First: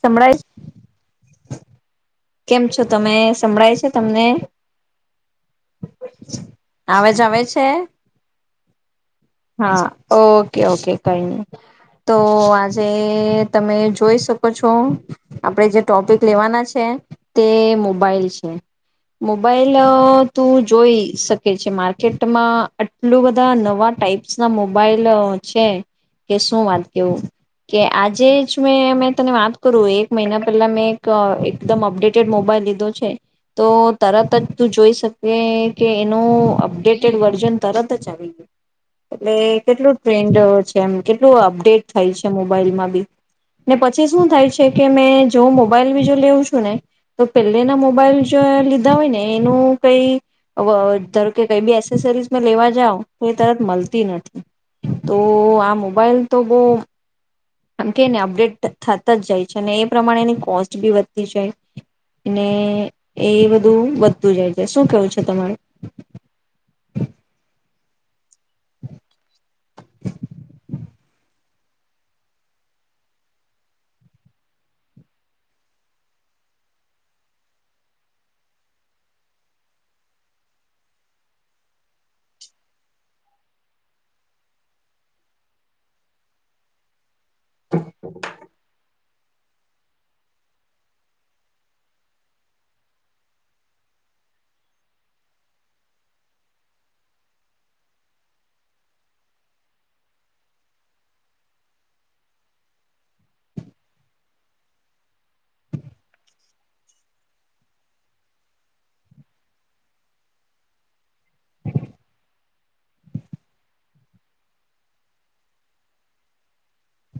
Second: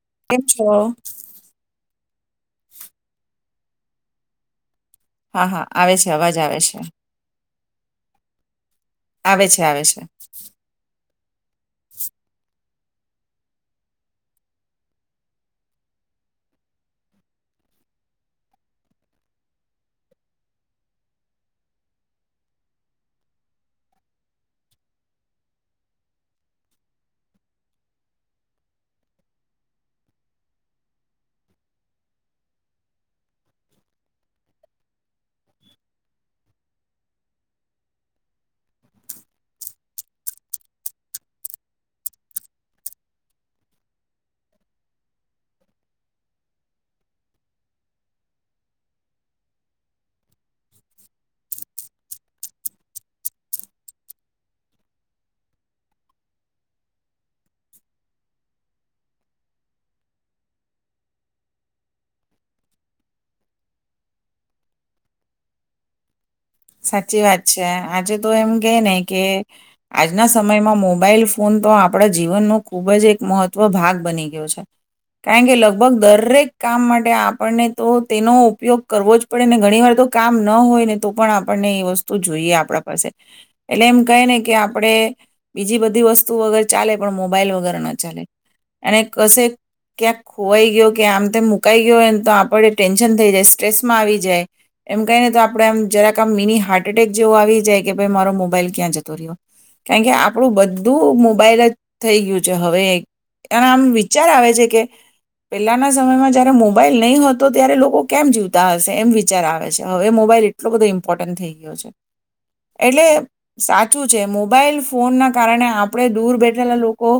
સંભળાય કેમ છો? કેમ છો તમે? સંભળાય છે તમને. હા હા આવે છે અવાજ આવે છે આવાજ આવે છે આવે છે આવે હા છે. ઓકે ઓકે કઈ ન તો આજે તમે જોઈ શકો છો આપણે જે ટોપિક લેવાના છે તે મોબાઈલ છે. મોબાઈલ અ તું જોઈ શકે છે માર્કેટમાં આટલું બધા નવા ટાઈપ્સ ના મોબાઈલ અ છે કે શું વાત કેું કે આજે જ મેં મે તને વાત કરું એક મહિના પહેલા મેં એક અ એકદમ અપડેટેડ મોબાઈલ લીધો છે તો તરત જ તું જોઈ શકી કે એનું અપડેટેડ વર્ઝન તરત જ આવી ગયું એટલે કેટલું ટ્રેન્ડ છે એમ કેટલું અપડેટ થાય છે. મોબાઈલમાં બી ને પછી શું થાય છે કે મેં, જો મોબાઈલ બીજો લેવુંશ ને તો પેલેના મોબાઈલ જો લીધા હોય ને, એનું કઈ વ ધારકે કઈ બી એસેસરીઝ લેવા જાવ તો, એ તરત મળતી નથી તો આ મોબાઈલ તો બહ આમ કેને અપડેટ થતા જ જાય છે અને એ પ્રમાણે એની કોસ્ટ બી વધતી જાય ને એ બધું વધતું જાય છે. શું કેવું છે તમારું? સાચી વાત છે આજે તો એમ કે ને કે આજના સમયમાં મોબાઈલ ફોન તો આપણા જીવનનો ખુબ જ એક મહત્વ ભાગ બની ગયો છે કારણ કે લગભગ દરેક કામ માટે આપણને તો તેનો ઉપયોગ કરવો જ પડે ને ઘણી વાર તો કામ ન હોય ને તો પણ આપણને એ વસ્તુ જોઈએ આપણા પાસે એટલે એમ કહે ને કે આપણે બીજી બધી વસ્તુ વગર ચાલે પણ મોબાઈલ વગર ના ચાલે અને કશે ક્યાંક ખોવાઈ ગયો કે આમતે મુકાઈ ગયો હોય ને તો આપણે ટેન્શન થઈ જાય સ્ટ્રેસમાં આવી જાય એમ કઈ ને તો આપણે આમ જરાક આમ મિની હાર્ટ એટેક જેવો આવી જાય કે ભાઈ મારો મોબાઈલ ક્યાં જતો રહ્યો કારણ કે આપણું બધું મોબાઈલ જ થઈ ગયું છે હવે એના આમ વિચાર આવે છે કે પહેલાના સમયમાં જયારે મોબાઈલ નહીં હોતો ત્યારે લોકો કેમ જીવતા હશે એમ વિચાર આવે છે હવે મોબાઈલ એટલો બધો ઇમ્પોર્ટન્ટ થઈ ગયો છે એટલે સાચું છે મોબાઈલ ફોનના કારણે આપણે દૂર બેઠેલા લોકો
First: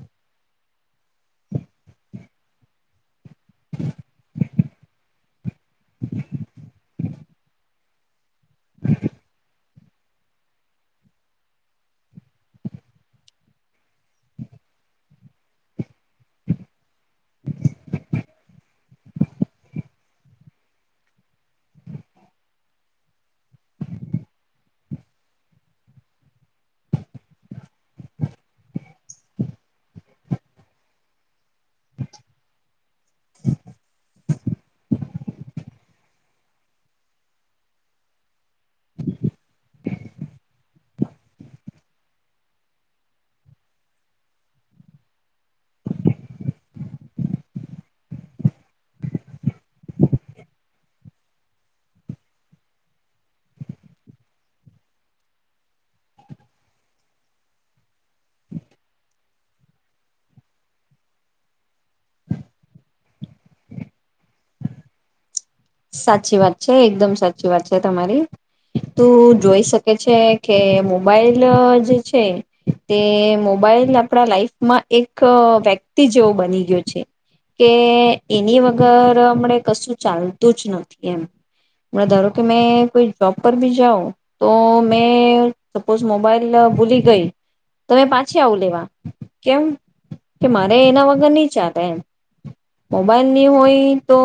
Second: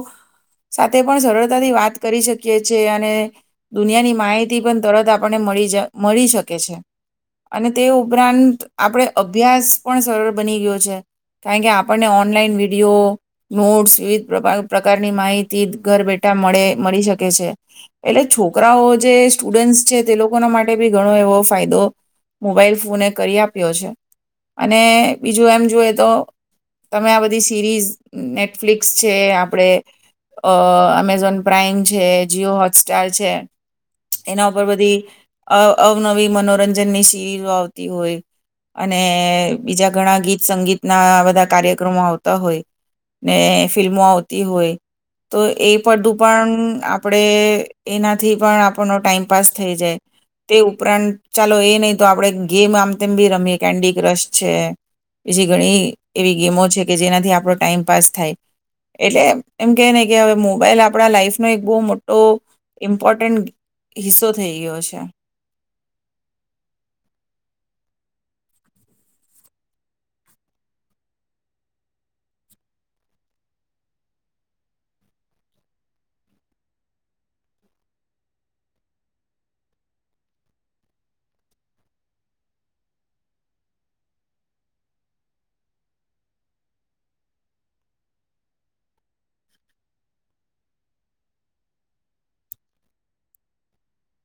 સાથે પણ સરળતાથી વાત કરી શકીએ છીએ અને દુનિયાની માઈ થી પણ તરત આપણને મળી [unintelligible] મળી શકે છે. અને તે ઉપરાંત આપણે અભ્યાસ પણ સરળ બની ગયો છે. કારણ કે આપણને ઓનલાઈન વિડીયો નોટ્સ વિવિધ પ્રકારની માહિતી ઘર બેઠા મળે મળી શકે છે. એટલે છોકરાઓ જે સ્ટુડન્ટસ છે, તે લોકોના માટે બી ઘણો એવો ફાયદો મોબાઈલ ફોન એ કરી આપ્યો છે. અને બીજું એમ જોઈ તો તમે આ બધી સિરીઝ નેટફ્લિક્સ છે, આપણે અમેઝોન પ્રાાઈમ છે, જીઓ હોટસ્ટાર છે, એના ઉપર બધી અવનવી મનોરંજનની સિરીઝો આવતી. તી હોય. અને બીજા ઘણા ગીત સંગીતના બધા કાર્યક્રમો આવતા હોય, ને ફિલ્મો આવતી હોય, તો એ બધું પણ આપણે એનાથી પણ આપણનો ટાઈમપાસ થઈ જાય. તે ઉપરાંત ચાલો એ નહિ તો આપણે ગેમ આમ તેમ બી રમીએ કેન્ડી ક્રશ છે. બીજી ઘણી એવી ગેમો છે કે જેનાથી આપણો ટાઈમ પાાસ થાય. એટલે એમ કહે ને કે હવે મોબાઈલ આપણા લાઈફનો એક બહુ મોટો ઇમ્પોર્ટન્ટ હિસ્સો થઈ ગયો છે. સાચી વાત છે. એકદમ સાચી વાત છે તમારી. તું જોઈ શકે છે કે મોબાઈલ જે છે, તે મોબાઈલ આપડા લાઈફમાં એક વ્યક્તિ જેવો બની ગયો છે, કે એની વગર હમણે કશું ચાલ [unintelligible] નથી એમ. ધારો કે મે કોઈ જોબ પર બી જાઉં, તો મેં સપોઝ મોબાઈલ ભૂલી ગઈ તમે પાછી આવું લેવા કેમ? કે મારે એના વગર નહી ચાલે. એમ મોબાઈલ નહી હોય તો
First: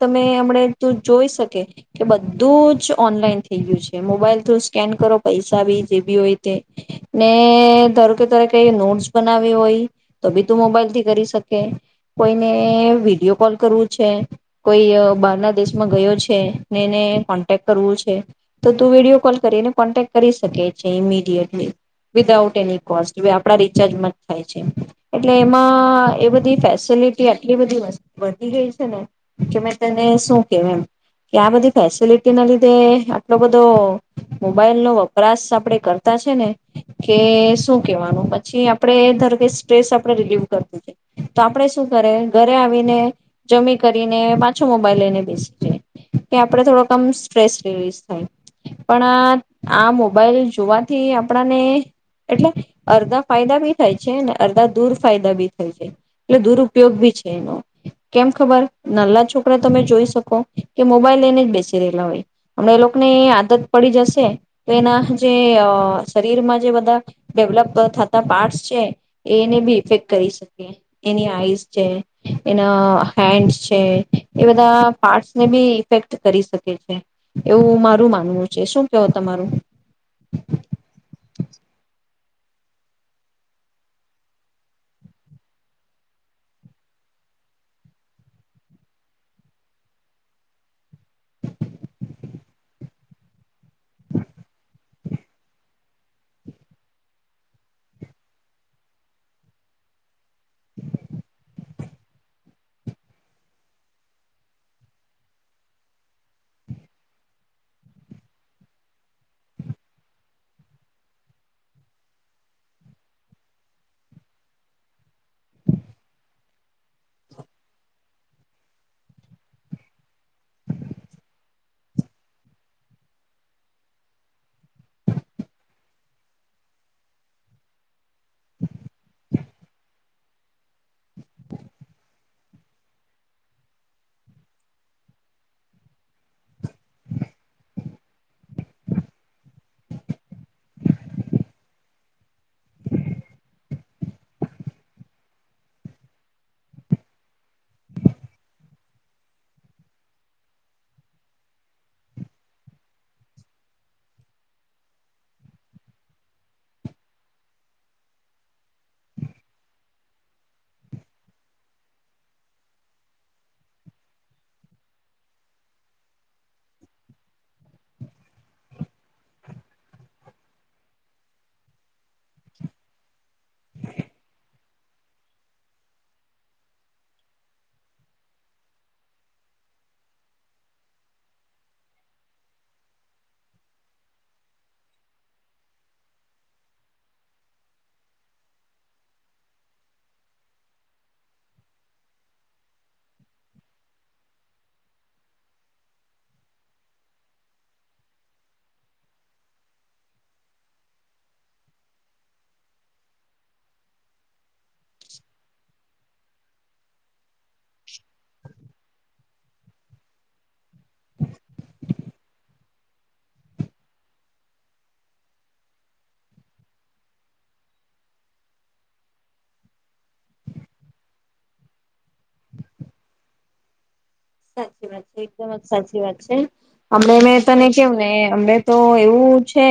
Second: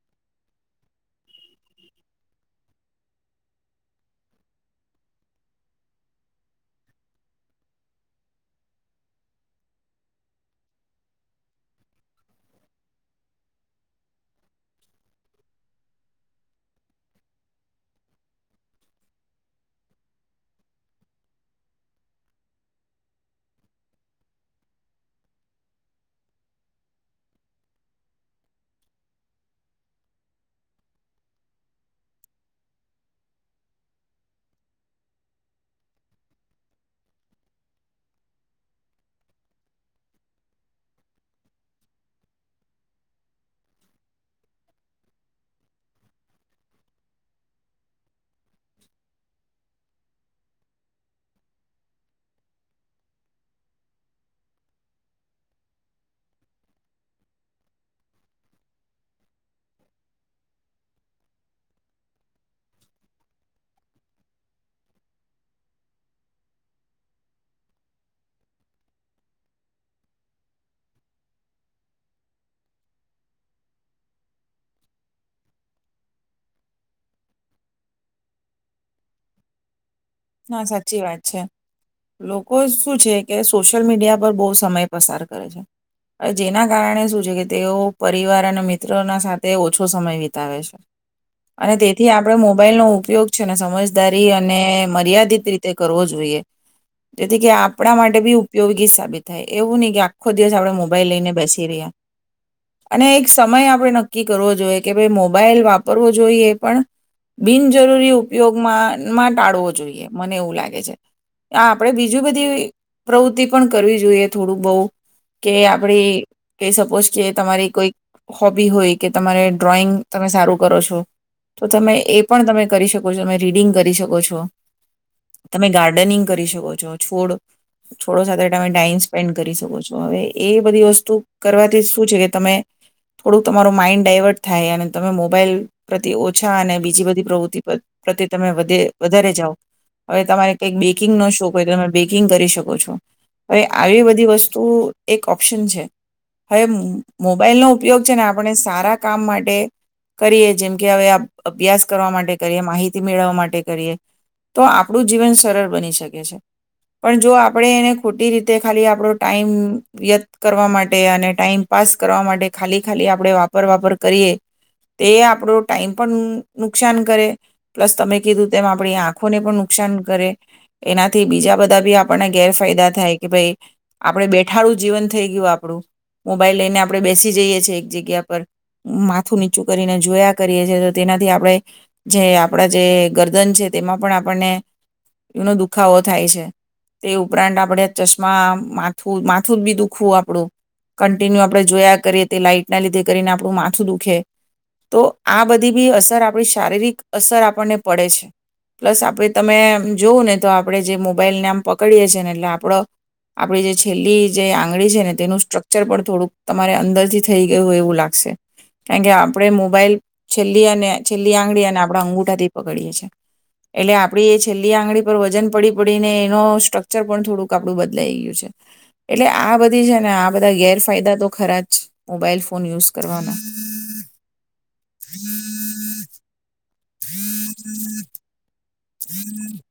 તમે હમ જોઈ શકે કે બધું જ ઓનલાઈન થઈ ગયું છે. મોબાઈલ થુ સ્કેન કરો પૈસા બી જે બી હોય તે ને ધારો કે તરે કઈ નોટસ બનાવ હોય તો બી તું મોબાઈલથી કરી શકે. કોઈને વિડીયો કોલ કરવું છે કોઈ બાર દેશમાં ગયો છે ને એને કોન્ટેક કરવું છે. તો તું વિડીિયો કોલ કરીને કોન્ટેક કરી શકે છે ઈમિડિયટલી વિદાઉટ એની કોસ્ટ આપણા રિચાર્જમાં જ થાય છે. એટલે એમાં એ બધી ફેસિલિટી આટલી બધી વધી ગઈ છે ને કે મેં તને શું કેમ કે, આ બધી ફેસિલિટી ના લીધે આટલો બધો મોબાઈલ નો વપરાશ આપડે કરતા છે ને, કે શું કેવાનું પછી આપડે ધાર કે સ્ટ્રેસ આપણે રિલીવ કરતું છે. તો આપડે શું કરે ઘરે આવીને જમી કરીને પાછો મોબાઈલ લઈને બેસી જે કે આપણે થોડોકમ સ્ટ્રેસ રિલીઝ થાય પણ આ આ મોબાઈલ જોવાથી આપણાને એટલે અર્ધા ફાયદા બી થાય છે ને અર્ધા દુર ફાયદા બી થાય છે એટલે દુરપયોગ બી છે એનો. કેમ ખબર નલા છોકરા તમે જોઈ શકો કે મોબાઈલ લઈને જ બેસી રહેલા હોય. હમણા એ લોકોને આદત પડી જશે તો એના જે શરીરમાં જે બધા ડેવલપ થતા પાર્ટસ છે એને બી ઇફેક્ટ કરી શકે. એની આઈસ છે, એના હેન્ડ છે એ બધા પાર્ટ ને બી ઇફેક્ટ કરી શકે છે. એવું મારું માનવું છે. શું કેવો તમારું? હા સાચી વાત છે. લોકો શું છે કે સોશિયલ મીડિયા પર બહુ સમય પસાર કરે છે. જેના કારણે શું છે કે તેઓ પરિવાર અને મિત્રોના સાથે ઓછો સમય વિતાવે છે. અને તેથી આપણે મોબાઈલનો ઉપયોગ છે ને સમજદારી અને મર્યાદિત રીતે કરવો જોઈએ. જેથી કે આપણા માટે બી ઉપયોગી સાબિત થાય એવું નહી કે આખો દિવસ આપણે મોબાઈલ લઈને બેસી રહ્યા. અને એક સમય આપણે નક્કી કરવો જોઈએ કે ભાઈ મોબાઈલ વાપરવો જોઈએ પણ બિનજરૂરી ઉપયોગમાં ટાળવો જોઈ. જોઈએ. મને એવું લાગે છે. આ આપે બીજી બધી પ્રવૃતિ પણ કરવી જોઈએ થોડું બઉ કે આપડી કઈ સપોઝ કે તમારી કોઈ હોબી હોય કે તમારે ડ્રોઈંગ તમે સારું કરો છો. તો તમે એ પણ તમે કરી શકો છો. તમે રીડિંગ કરી શકો છો. તમે ગાર્ડનિંગ કરી શકો છો. છોડ છોડો સાથે તમે ટાઈમ સ્પેન્ડ કરી શકો છો. હવે એ બધી વસ્તુ કરવાથી જ શું છે કે તમે થોડુંક તમારું માઈન્ડ ડાયવર્ટ થાય અને તમે મોબાઈલ પ્રતતિ ઓછા અને બીજી બધી પ્રવૃત્તિ પ્રતે તમે વધે વધારે જાઓ. હવે તમારે કઈક બેકિંગનોો શોખ હોય તો તમે બેકિંગ કરી શકો છો. હવે આવી બધી વસ્તુ એક ઓપ્શન છે. હવે મોબાઈલનોો ઉપયોગ છે ને આપણે સારા કામ માટે કરીએ જેમ કે હવે અભ્યાસ કરવા માટે કરીએ માહિતી મેળવવા માટે કરીએ. તો આપણું જીવન સરળ બની શકે છે. પણ જો આપણે એને ખોટી રીતે ખાલી આપણો ટાઈમ વ્યત કરવા માટે અને ટાઈમ પાસ કરવા માટે ખાલી ખાલી આપણે વાપર વાપર કરીએ તે આપણો ટાઈમ પણ નુકસાન કરે, પ્લસ તમે કીધું તેમ આપણી આં આખોને પણ નુકસાન કરે. એનાથી બીજા બધા બી આપણને ગેરફાયદા થાય કે ભાઈ આપણે બેઠાડું જીવન થઈ ગયું આપણું મોબાઈલ લઈને આપણે બેસી જઈએ છી એક જગ્યા પર, માથું નીચું કરીને જોયા કરીએ છીએ તો તેનાથી આપણે જે આપણા જે ગરદન તેમાં પણ આપણને એનો દુખાવો થાય છે. તે ઉપરાંત આપણે ચશ્મા માથું માથું બી દુખવું આપણું, કન્ટિન્યુ આપણે જોયા કરીએ તે લાાઈટના લીધે કરીને આપણું માથું દુખે. તો આ બધી બી અસર આપણી શારીરિક અસર આપણને પડે છે. પ્લસ આપણે તમે જોવં ને તો આપણે જે મોબાઈલને આમ પકડીએ છી ને એટલે આપડ આપણી જે છેલ્લી જે આંગળી છે ને તેનું સ્ટ્રક્ચર પણ થોડુંક તમારે અંદરથી થઈ ગયું હોય એવું લાગશે. કારણ કે આપણે મોબાઈલ છેલ્લી અને છેલ્લી આંગળી અને આપણા અંગુઠાથી પકડીએ છીએ. એટલે આપડી એ છેલ્લી આંગળી પર વજન પડી પડીને એનો સ્ટ્રક્ચર પણ થોડુંક આપણું બદલાઈ ગયું છે. એટલે આ બધી છે ને આ બધા ગેરફાયદા તો ખરા જ મોબાઈલ ફોન યુઝ કરવાના. સાચી વાત છે. એકદમ જ સાચી વાત છે. અમડે મેં તને કેવું ને અમે તો એવું છે.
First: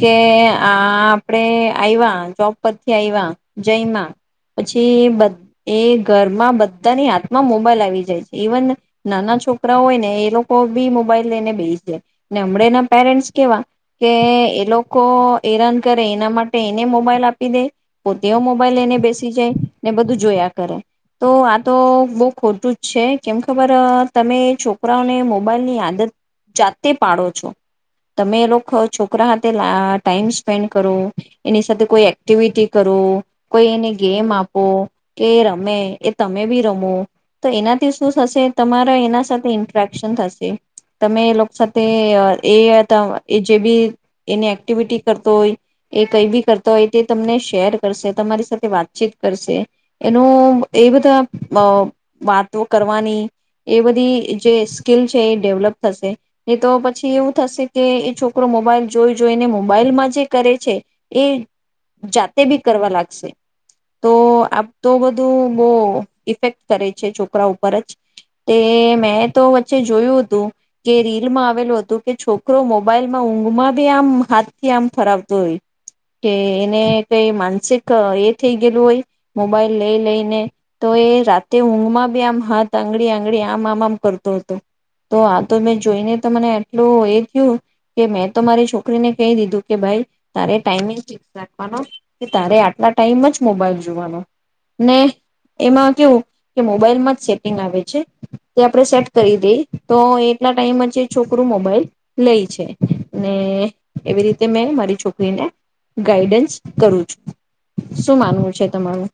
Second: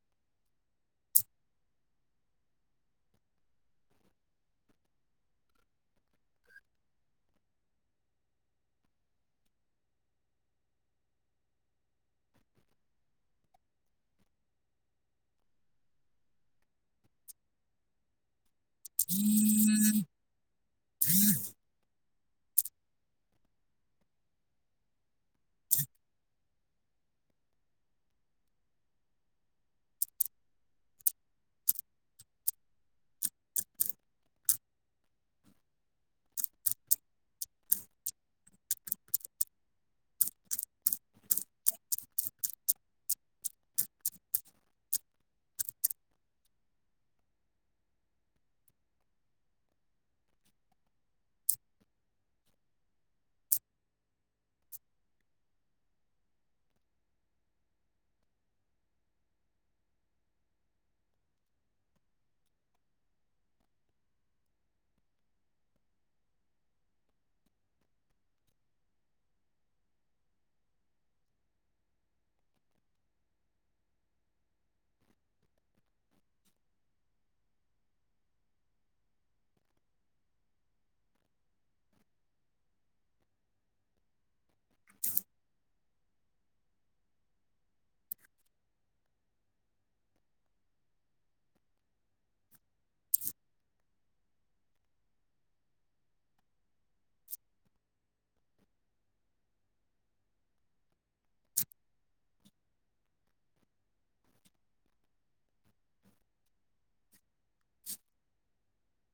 કે આ આપડે આવ્યા જોબ પરથી આવ્યા જઈમાં પછી એ ઘરમાં બધાની હાથમાં મોબાઈલ આવી જાય. છ ઈવન નાના છોકરા હોય ને એ લોકો બી મોબાઈલ લઈને બેહી જાય. હમણાના પેરેન્ટ્સ કેવા કે એ લોકો હેરાન કરે એના માટે એને મોબાઈલ આપી દે. [unintelligible] મોબાઇલ લઈને બેસી જાય ને બધું જોયા કરે. તો આ તો બ ખોટું જ છે. કેમ ખબર તમે છોકરાઓને મોબાઈલની આદત જાતે પાડો છો. તમે એ લોકો છોકરા હાથે લ ટાઈમ સ્પેન્ડ કરો, એની સાથે કોઈ એક્ટિવિટી કરો, કોઈ એને ગેમ આપો, કે રમે એ તમે બી રમો તો એનાથી શું થશે તમારા એના સાથે ઇન્ટરેક્શન થશે. તમે એ લોકો સાથે એ જે બી એની એક્ટિવિટી કરતો હોય એ કઈ બી કરતો હોય તે તમને શેર કરશે તમારી સાથે વાતચીત કરશે એનું એ બધા વાતો કરવાની એ બધી જે સ્કીિલ છે એ ડેવલપ થશે. તો પછી એવું થશે કે એ છોકરો મોબાઈલ જોઈ જોઈને મોબાઈલમાં જે કરે છે એ જાતે બી કરવા લાગશે. તો આ તો બધું બહુ ઇફેક્ટ કરે છે છોકરા ઉપર. [unintelligible] મેં તો વચ્ચે જોયું હતું કે રીલમાં આવેલું હતું કે છોકરો મોબાઈલમાં ઊંઘમાં બી આમ હાથ થી આમ ફરાવતો હોય, કે એને કઈ માનસિક એ થઈ ગયેલું હોય મોબાઈલ લઈ લઈને તો એ રાતે ઊંઘમાં બી એમ હાથ આંગળી આંગળી આમ આમ આમ કરતો હતો. તો આ તો મેં જોઈને તો મને આટલું એ થયું કે મેં તો મારી છોકરીને કહી દીધું કે ભાઈ તારે ટાઈમિંગ ફિક્સ રાખવાનો કે તારે આટલા ટાઈમ જ મોબાઈલ જોવાનો. ને એમાં કેવું કે મોબાઈલમાં જે એ આવે છે તે આપણે સેટ કરી દઈ તો એટલા ટાઈમ છોકરું મોબાઈલ લઈ છે, ને એવી રીતે મેં મારી છોકરીને ગાઈડન્સ કરું છું. શું માનવું છે? શે તમારું?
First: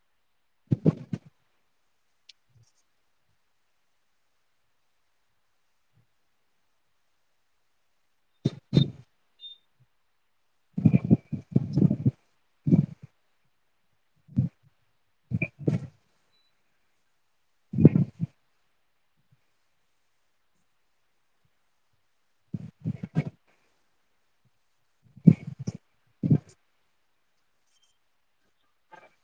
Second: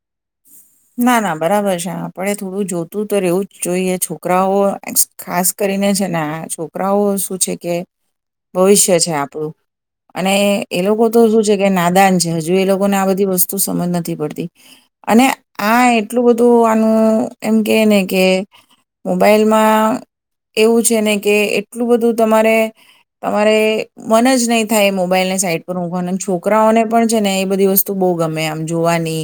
ના ના બરાબર છે. આપણે થોડું જોતું તો રહેવું જ જોઈએ છોકરાઓ ખાસ કરીને છેને છોકરાઓ શું છે કે ભવિષ્ય છે આપણું, અને એ લોકો તો શું છે કે નાદાન છે હજુ એ લોકોને આ બધી વસ્તુ સમજ નથી પડતી. અને હા એટલું બધું આનું એમ કે ને કે મોબાઈલમાં એવું છે ને કે એટલું બધું તમારે તમારે મન જ નહી થાય મોબાઈલને સાઈડ પર હું છોકરાઓને પણ છે ને એ બધી વસ્તુ બહુ ગમે આમ જોવાની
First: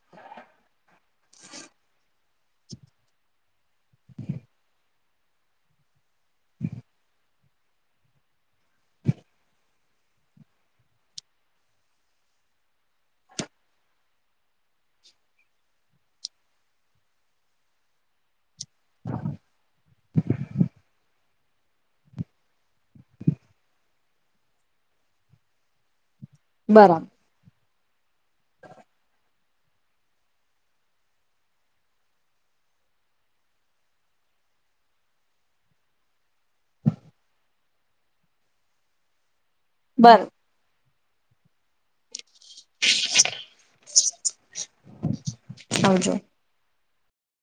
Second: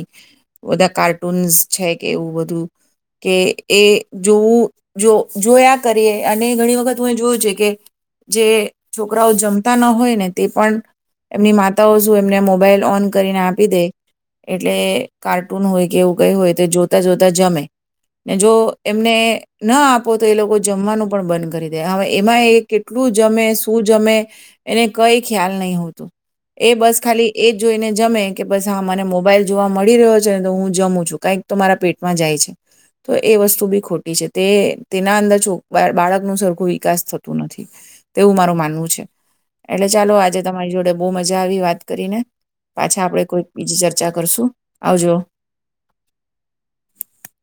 બધા કાર ્ટૂસ છે કે એવું બધું કે એ જોવું જો જોયા કરીએ અને ઘણી વખત હું જોયું છે કે જે છોકરાઓ જમતા ન હોય ને તે પણ એમની માતાઓ શું એમને મોબાઈલ ઓન કરીને આપી દે એટલે કાર્ટૂન હોય કે એવું ગઈ હોય તે જોતા જોતા જમે ને જો એમને ન આપ તો એ લોકો જમવાનું પણ બંધ કરી દે હવે એમાં એ કેટલું જમે શું જમે એને કઈ ખ્યાલ નહી હોતું એ બસ બરાબર ખાલી એજ જોઈને જમે કે બસ હા માને મોબાઈલ જોવા મળી રહ્યો છેને તો હું જમું છ કઈક તો મારા પેટમાં જાય છે તો એ વસ્તુ બી ખોટી છે તે તેના અંદરો બાળક ન સરખું વિકાસ થતું નથી તેવું મારું માનવું છે એટલે ચાલો બર આજે તમારી જોડે બહુ મજા આવી વાત કરીને પાછા આપડે કોઈક બીજી ચર્ચા કરશું આવજો આવજો